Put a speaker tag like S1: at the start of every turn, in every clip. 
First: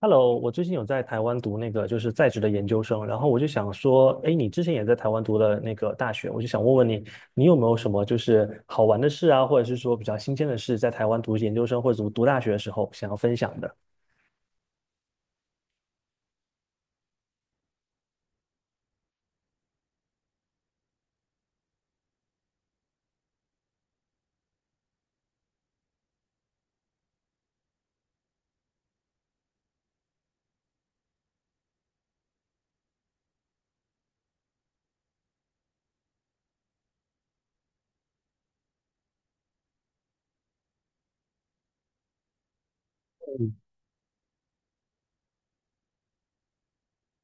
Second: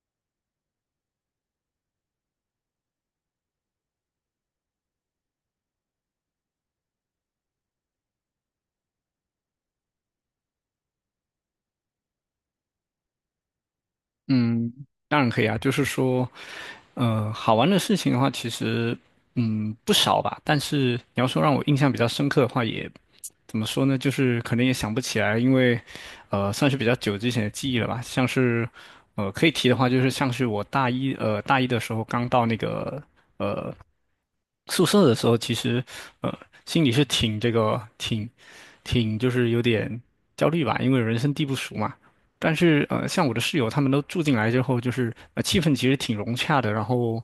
S1: Hello，我最近有在台湾读那个就是在职的研究生，然后我就想说，哎，你之前也在台湾读了那个大学，我就想问问你，你有没有什么就是好玩的事啊，或者是说比较新鲜的事，在台湾读研究生或者读大学的时候想要分享的？
S2: 嗯，当然可以啊，就是说，好玩的事情的话，其实不少吧。但是你要说让我印象比较深刻的话也，怎么说呢？就是可能也想不起来，因为算是比较久之前的记忆了吧。像是可以提的话，就是像是我大一大一的时候刚到那个宿舍的时候，其实呃心里是挺就是有点焦虑吧，因为人生地不熟嘛。但是像我的室友他们都住进来之后，就是气氛其实挺融洽的，然后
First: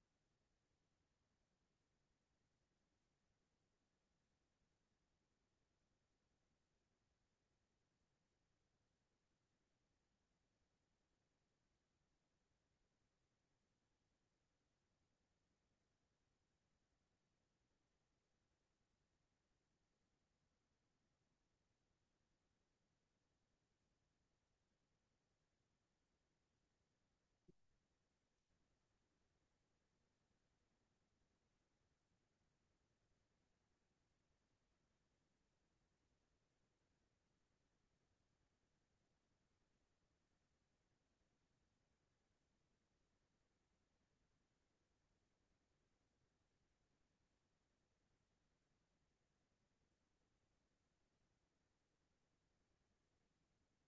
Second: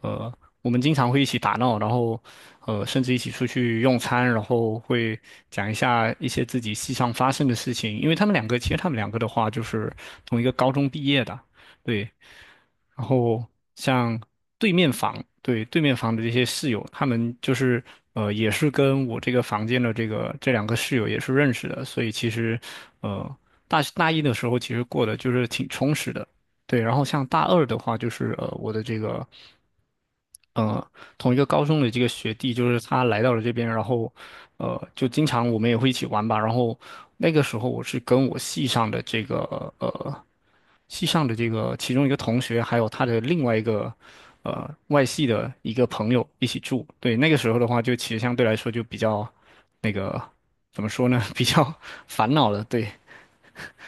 S2: 呃我们经常会一起打闹，然后甚至一起出去用餐，然后会讲一下一些自己系上发生的事情，因为他们两个的话就是同一个高中毕业的，对。然后像对面房，对，对面房的这些室友，他们就是也是跟我这个房间的这个两个室友也是认识的，所以其实呃，大一的时候其实过得就是挺充实的，对。然后像大二的话，就是我的这个。呃，同一个高中的这个学弟，就是他来到了这边，然后，就经常我们也会一起玩吧。然后那个时候我是跟我系上的这个系上的这个其中一个同学，还有他的另外一个外系的一个朋友一起住。对，那个时候的话，就其实相对来说就比较那个怎么说呢，比较烦恼了。对。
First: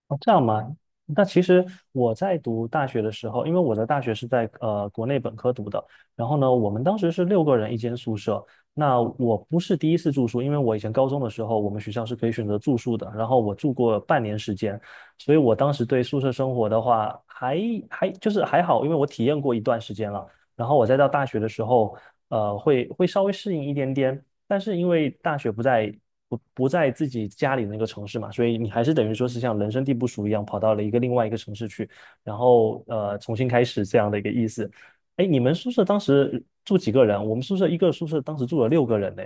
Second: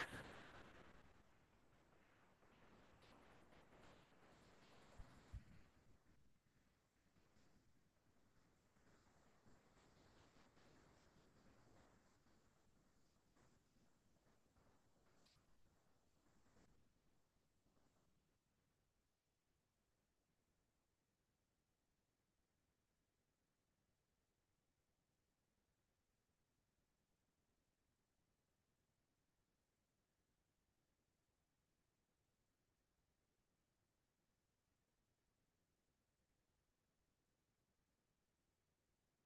S1: 哦，这样吗？那其实我在读大学的时候，因为我的大学是在国内本科读的，然后呢，我们当时是六个人一间宿舍。那我不是第一次住宿，因为我以前高中的时候，我们学校是可以选择住宿的，然后我住过半年时间，所以我当时对宿舍生活的话，还就是还好，因为我体验过一段时间了。然后我再到大学的时候，会稍微适应一点点，但是因为大学不在不在自己家里那个城市嘛，所以你还是等于说是像人生地不熟一样，跑到了一个另外一个城市去，然后重新开始这样的一个意思。哎，你们宿舍当时住几个人？我们宿舍一个宿舍当时住了六个人呢。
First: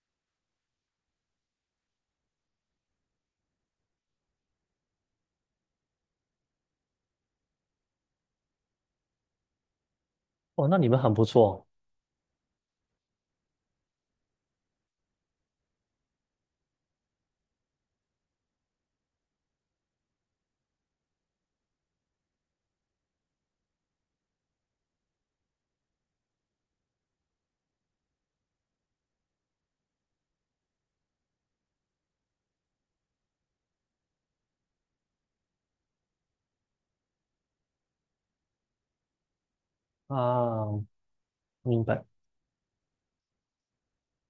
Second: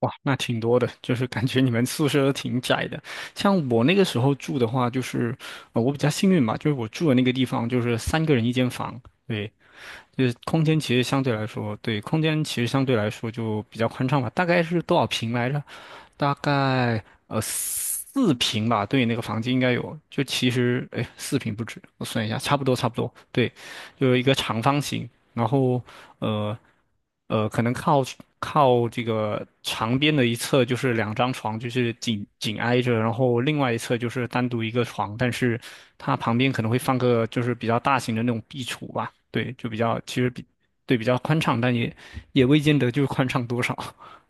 S2: 哇，那挺多的，就是感觉你们宿舍都挺窄的。像我那个时候住的话，就是，我比较幸运吧，就是我住的那个地方就是三个人一间房，对，
S1: 哦，那你们很不错
S2: 空间其实相对来说就比较宽敞吧。大概是多少平来着？大概四平吧，对，那个房间应该有，就其实哎四平不止，我算一下，差不多，对，就是一个长方形，然后呃可能靠这个长边的一侧就是两张床，就是紧紧挨着，然后另外一侧就是单独一个床，但是它旁边可能会放个就是比较大型的那种壁橱吧，对，就比较其实比
S1: 啊，
S2: 对比较宽敞，但
S1: 明
S2: 也
S1: 白。
S2: 也未见得就是宽敞多少。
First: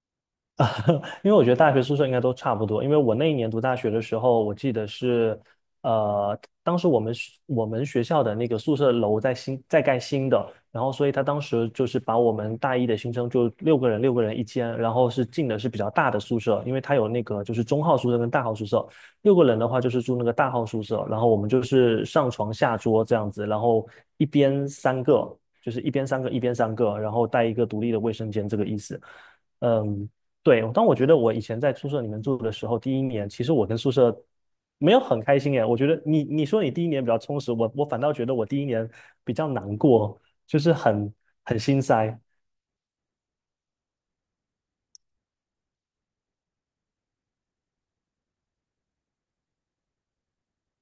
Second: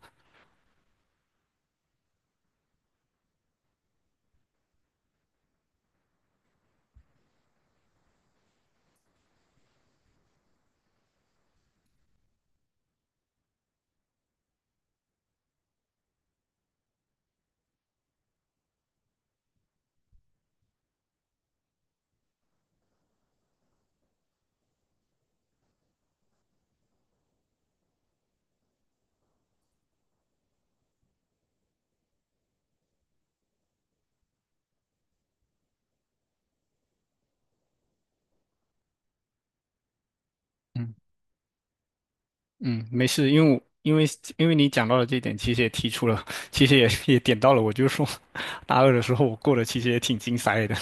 S1: 因为我觉得大学宿舍应该都差不多。因为我那一年读大学的时候，我记得是，呃，当时我们学校的那个宿舍楼在盖新的，然后所以他当时就是把我们大一的新生就六个人一间，然后是进的是比较大的宿舍，因为他有那个就是中号宿舍跟大号宿舍，六个人的话就是住那个大号宿舍，然后我们就是上床下桌这样子，然后一边三个，就是一边三个，然后带一个独立的卫生间这个意思。嗯，对，当我觉得我以前在宿舍里面住的时候，第一年其实我跟宿舍没有很开心耶。我觉得你说你第一年比较充实，我反倒觉得我第一年比较难过，就是
S2: 嗯。
S1: 很很心塞。
S2: 嗯，没事，因为我因为因为你讲到了这一点，其实也提出了，其实也也点到了，我就说 大二的时候我过得其实也挺精彩的。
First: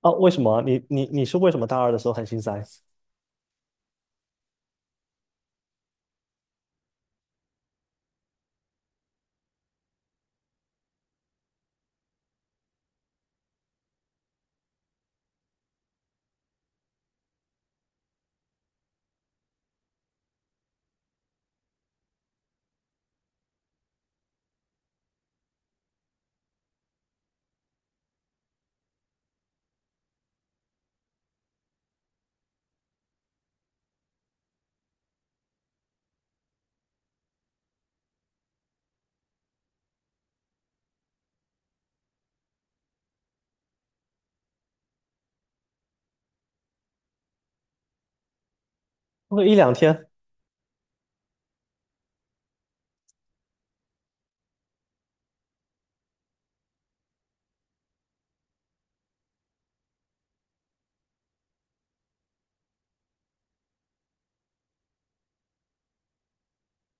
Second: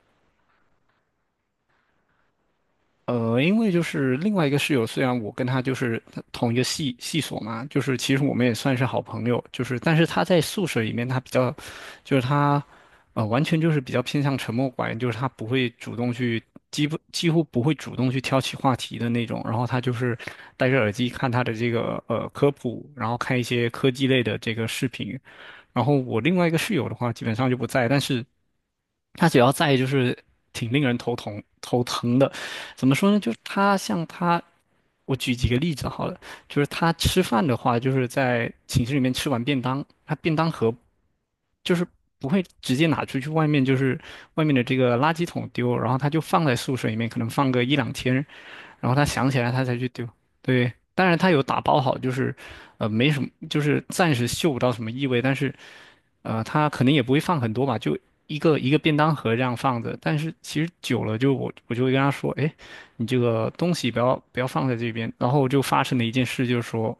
S1: 哦，为什么？你是为什么大二的时候很心塞？
S2: 因为就是另外一个室友，虽然我跟他就是同一个系所嘛，就是其实我们也算是好朋友，就是但是他在宿舍里面，他比较，就是他，完全就是比较偏向沉默寡言，就是他不会主动去，几乎不会主动去挑起话题的那种，然后他就是戴着耳机看他的这个科普，然后看一些科技类的这个视频，然后我另外一个室友的话，基本上就不在，但是。他主要在意就是挺令人头疼的。怎么说呢？就是他像他，我举几个例子好了，就是他吃饭的话，就是在寝室里面吃完便当，他便当盒就是不会直接拿出去外面，就是外面的这个垃圾桶丢，然后他就放在宿舍里面，可能放个一两天，然后他想起
S1: 过
S2: 来
S1: 一
S2: 他
S1: 两
S2: 才去
S1: 天
S2: 丢。对，当然他有打包好，就是，没什么，就是暂时嗅不到什么异味，但是，他可能也不会放很多吧，就一个一个便当盒这样放着。但是其实久了就，我就会跟他说，哎，你这个东西不要放在这边。然后就发生了一件事，就是说，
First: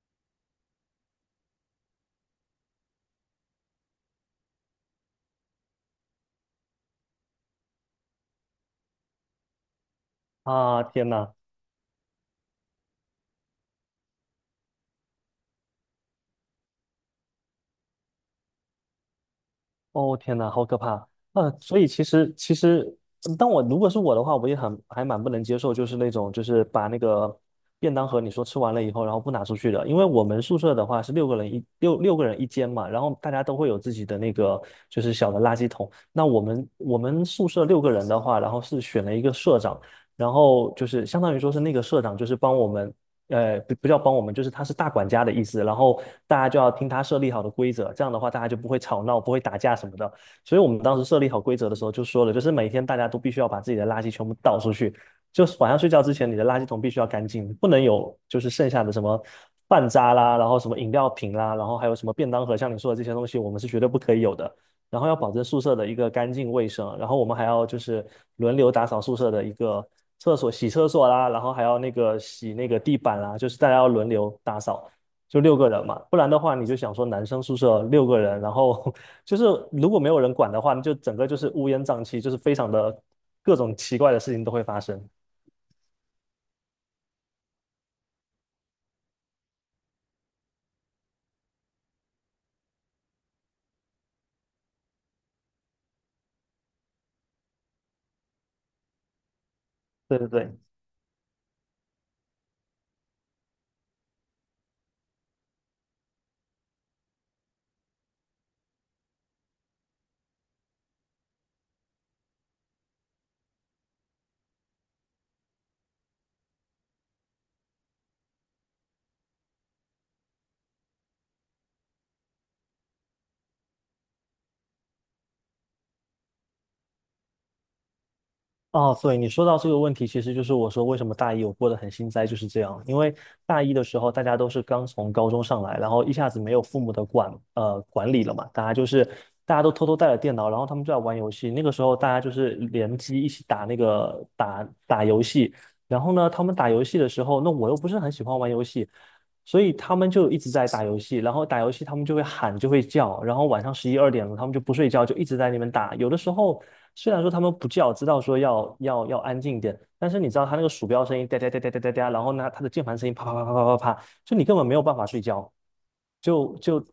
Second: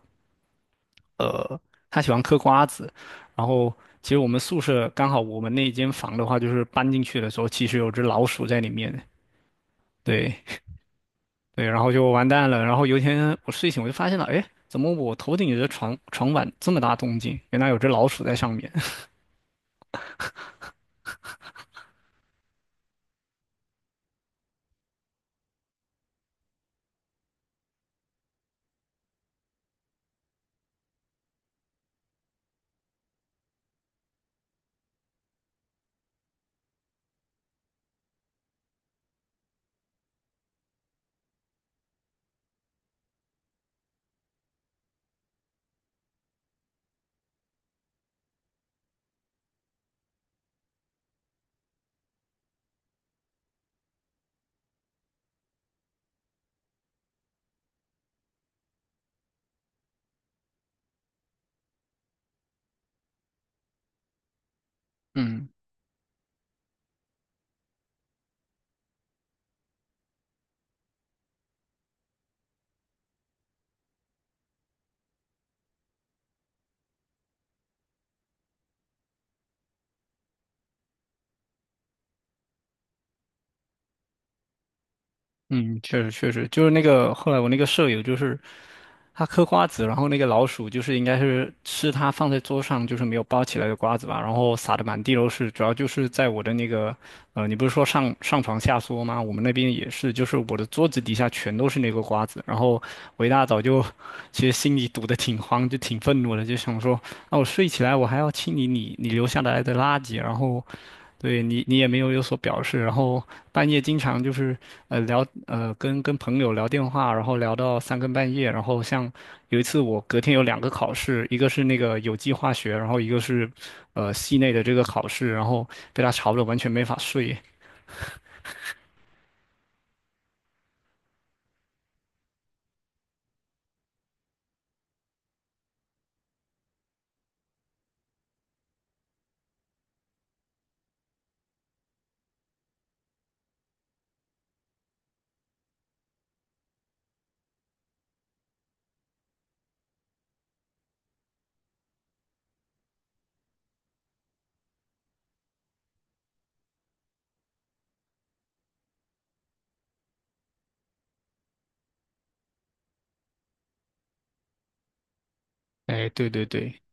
S2: 呃，他喜欢嗑瓜子，然后其实我们宿舍刚好我们那一间房的话，就是搬进去的时候，其实有只老鼠在里面。对，
S1: 啊，天呐，
S2: 对，然后就完蛋了。然后有一天我睡醒，我就发现了，哎，怎么我头顶的床板这么大动静？原来有只老鼠在上面。
S1: 哦，天哪，好可怕！所以其实,当我如果是我的话，我也很还蛮不能接受，就是那种就是把那个便当盒你说吃完了以后，然后不拿出去的。因为我们宿舍的话是六个人一间嘛，然后大家都会有自己的那个就是小的垃圾桶。那我们宿舍六个人的话，然后是选了一个社长，然后就是相当于说是那个社长就是帮我们呃，不不叫帮我们，就是他是大管家的意思，然后大家就要听他设立好的规则，这样的话大家就不会吵闹，不会打架什么的。所以我们当时设立好规则的时候就说了，就是每天大家都必须要把自己的垃圾全部倒出去，就是晚上睡觉之前你的垃圾桶必须要干净，不能有就是剩下的什么饭渣啦，然后什么饮料瓶啦，然后还有什么便当盒，像你说的这些东西，我们是绝对不可以有的。然后 要保证
S2: 嗯。
S1: 宿舍的一个干净卫生，然后我们还要就是轮流打扫宿舍的一个厕所，洗厕所啦，然后还要那个洗那个地板啦，就是大家要轮流打扫，就六个人嘛，不然的话你就想说男生宿舍六个人，然后 就是如果没有人管的话，你就整个就是乌烟瘴气，就是非常的各种奇怪的事情都会发生。
S2: 嗯，确实，就是那个后来我那个舍友，就是他嗑瓜子，然后那个老鼠就是应该是吃他放在桌上就是没有包起来的瓜子吧，然后撒的满地都是，主要就是在我的那个你不是说上床下桌吗？我们那边也是，
S1: 对
S2: 就
S1: 对
S2: 是我
S1: 对。
S2: 的桌子底下全都是那个瓜子，然后我一大早就其实心里堵得挺慌，就挺愤怒的，就想说那我睡起来我还要清理你留下来的垃圾，然后。对你，你也没有有所表示，然后半夜经常就是呃聊呃跟朋友聊电话，然后聊到三更半夜，然后像有一次我隔天有两个考试，一个是那个有机化学，然后一个是系内的这个考试，然后被他吵得完全没法睡。
S1: 哦，对，你说到这个问题，其实就是我说为什么大一我过得很心塞，就是这样。因为大一的时候，大家都是刚从高中上来，然后一下子没有父母的管理了嘛，大家都偷偷带了电脑，然后他们就在玩游戏。那个时候大家就是联机一起打打游戏，然后呢，他们打游戏的时候，那我又不是很喜欢玩游戏，所以他们就一直在打游戏，然后打游戏他们就会喊，就会叫，然后晚上十一二点了，他们就不睡觉，就一直在那边打。有的时候虽然说他们不叫，知道说要安静一点，但是你知道他那个鼠标声音哒哒哒哒哒哒哒，然后呢他的键盘声音啪啪啪啪啪啪啪，就你根本没有办法睡觉，
S2: 哎，对对
S1: 就
S2: 对，
S1: 就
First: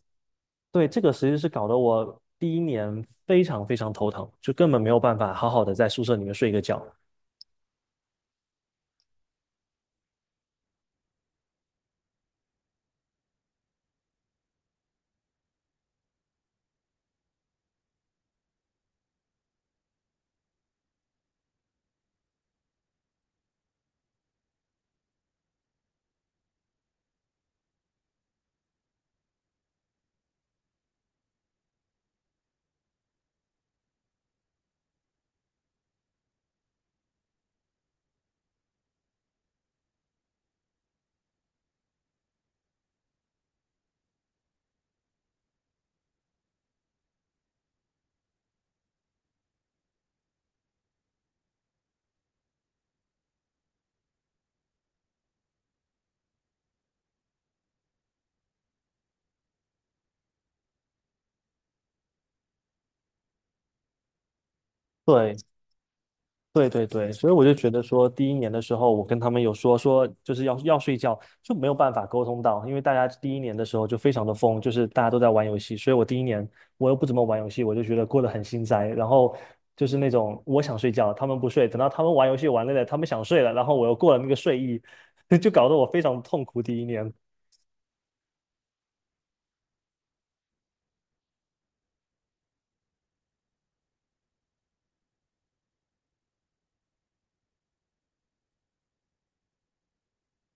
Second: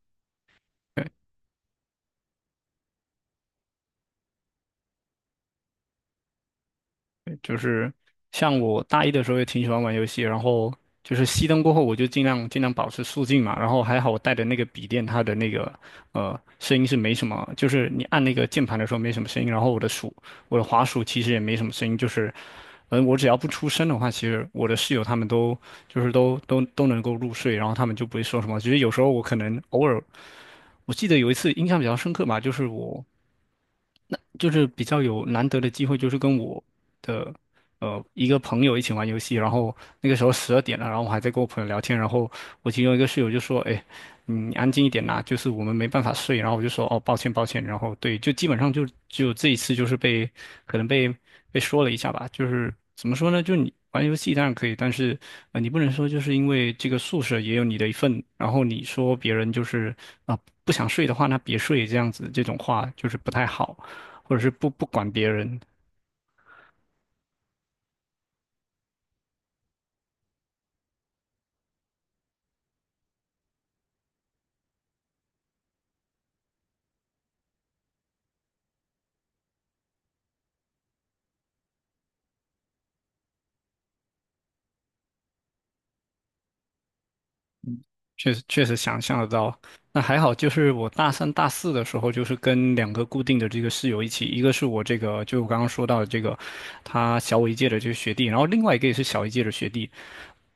S1: 对这个其实是搞得我第一年非常非常头疼，就根本没有办法好好的在宿舍里面睡一个觉。
S2: 就是像我大一的时候也挺喜欢玩游戏，然后就是熄灯过后，我就尽量保持肃静嘛。然后还好我带的那个笔电，它的那个声音是没什么，就是你按那个键盘的时候没什么声音，然后我的滑鼠其实也没什么声音，就是我只要不出声的话，其实我的室友他们就是都能够入睡，然后他们就不会说什么。其实有时候我可能偶尔。我记得有一次印象比较深刻吧，就是我就是比较有难得的机会，就是跟我的一个朋友一起玩游戏，然后那个时候十二点了，然后我还在跟我朋友聊天，然后我其中一个室友就说："哎，你安静一点啦，就是我们没办法睡。"然后我就说："哦，抱歉，抱歉。"然后对，就基本上就只有这一次，就是被可能被说了一下吧，就是怎么说呢？就你玩游戏当然可以，但是你不能说就是因为这个宿舍也有你的一份，然后你说别人就是啊、不想睡的话，那别睡这样子，这种话就是不太好。或者是不管别
S1: 对，
S2: 人，
S1: 对对对，所以我就觉得说，第一年的时候，我跟他们有说，就是睡觉，就没有办法沟通到，因为大家第一年的时候就非常的疯，就是大家都在玩游戏，所以我第一年又不怎么玩游戏，我就觉得过得很心塞。然后就是那种我想睡觉，他们不睡，等到他们玩游戏玩累了，他们想睡了，然后我又过了那个睡意，就搞得我非常痛苦。第一年
S2: 确实确实想象得到。那还好，就是我大三、大四的时候，就是跟两个固定的这个室友一起，一个是我这个就我刚刚说到的这个，他小我一届的这个学弟，然后另外一个也是小一届的学弟。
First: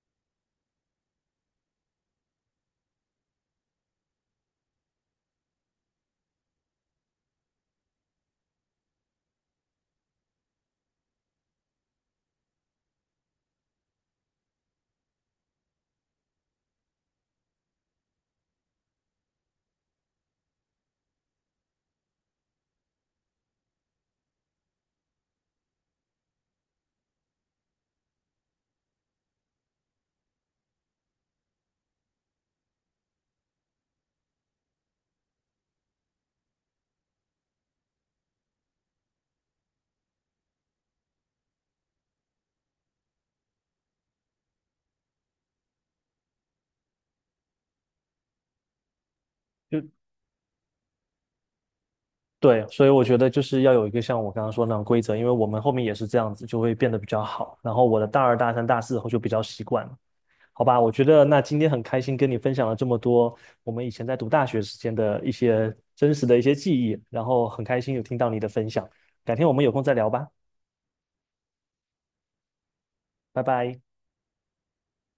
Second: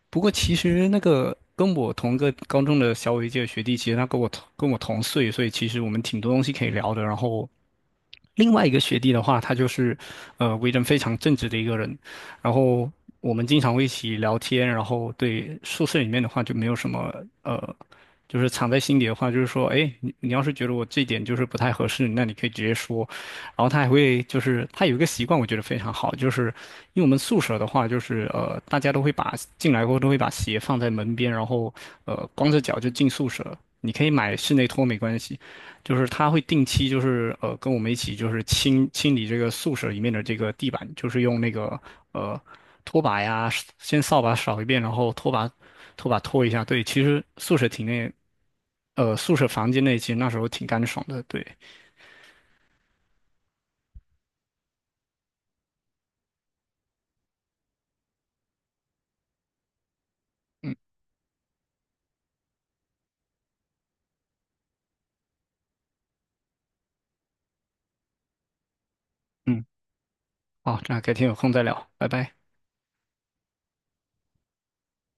S2: 不过其实那个跟我同个高中的小我一届的学弟，其实他跟我同岁，所以其实我们挺多东西可以聊的。然后另外一个学弟的话，他就是为人非常正直的一个人，然后我们经常会一起聊天，然后对宿舍里面的话就没有什么呃，就是藏在心底的话，就是说，哎，你要是觉得我这一点就是不太合适，那你可以直接说。然后他还会就是他有一个习惯，我觉得非常好，就是因为我们宿舍的话，就是大家都会把进来后都会把鞋放在门边，然后光着脚就进宿舍。你可以买室内拖没关系，就是他会定期就是跟我们一起就是清理这个宿舍里面的这个地板，就是用那个呃拖把呀，先扫把扫一遍，然后拖把拖一下。对，其实宿舍房
S1: 就
S2: 间内其实那时候挺干爽的。对，
S1: 对，所以我觉得就是要有一个像我刚刚说的那种规则，因为我们后面也是这样子，就会变得比较好。然后我的大二、大三、大四后就比较习惯。了。好
S2: 嗯
S1: 吧，我觉得那今天很开心跟你分享了这么多我们以前在读大学时间的一些真实的一些记忆，然后很开心有听到你的分享，改天我们
S2: 嗯，
S1: 有空再聊吧，
S2: 好，那改天有空再聊，拜拜。
S1: 拜拜。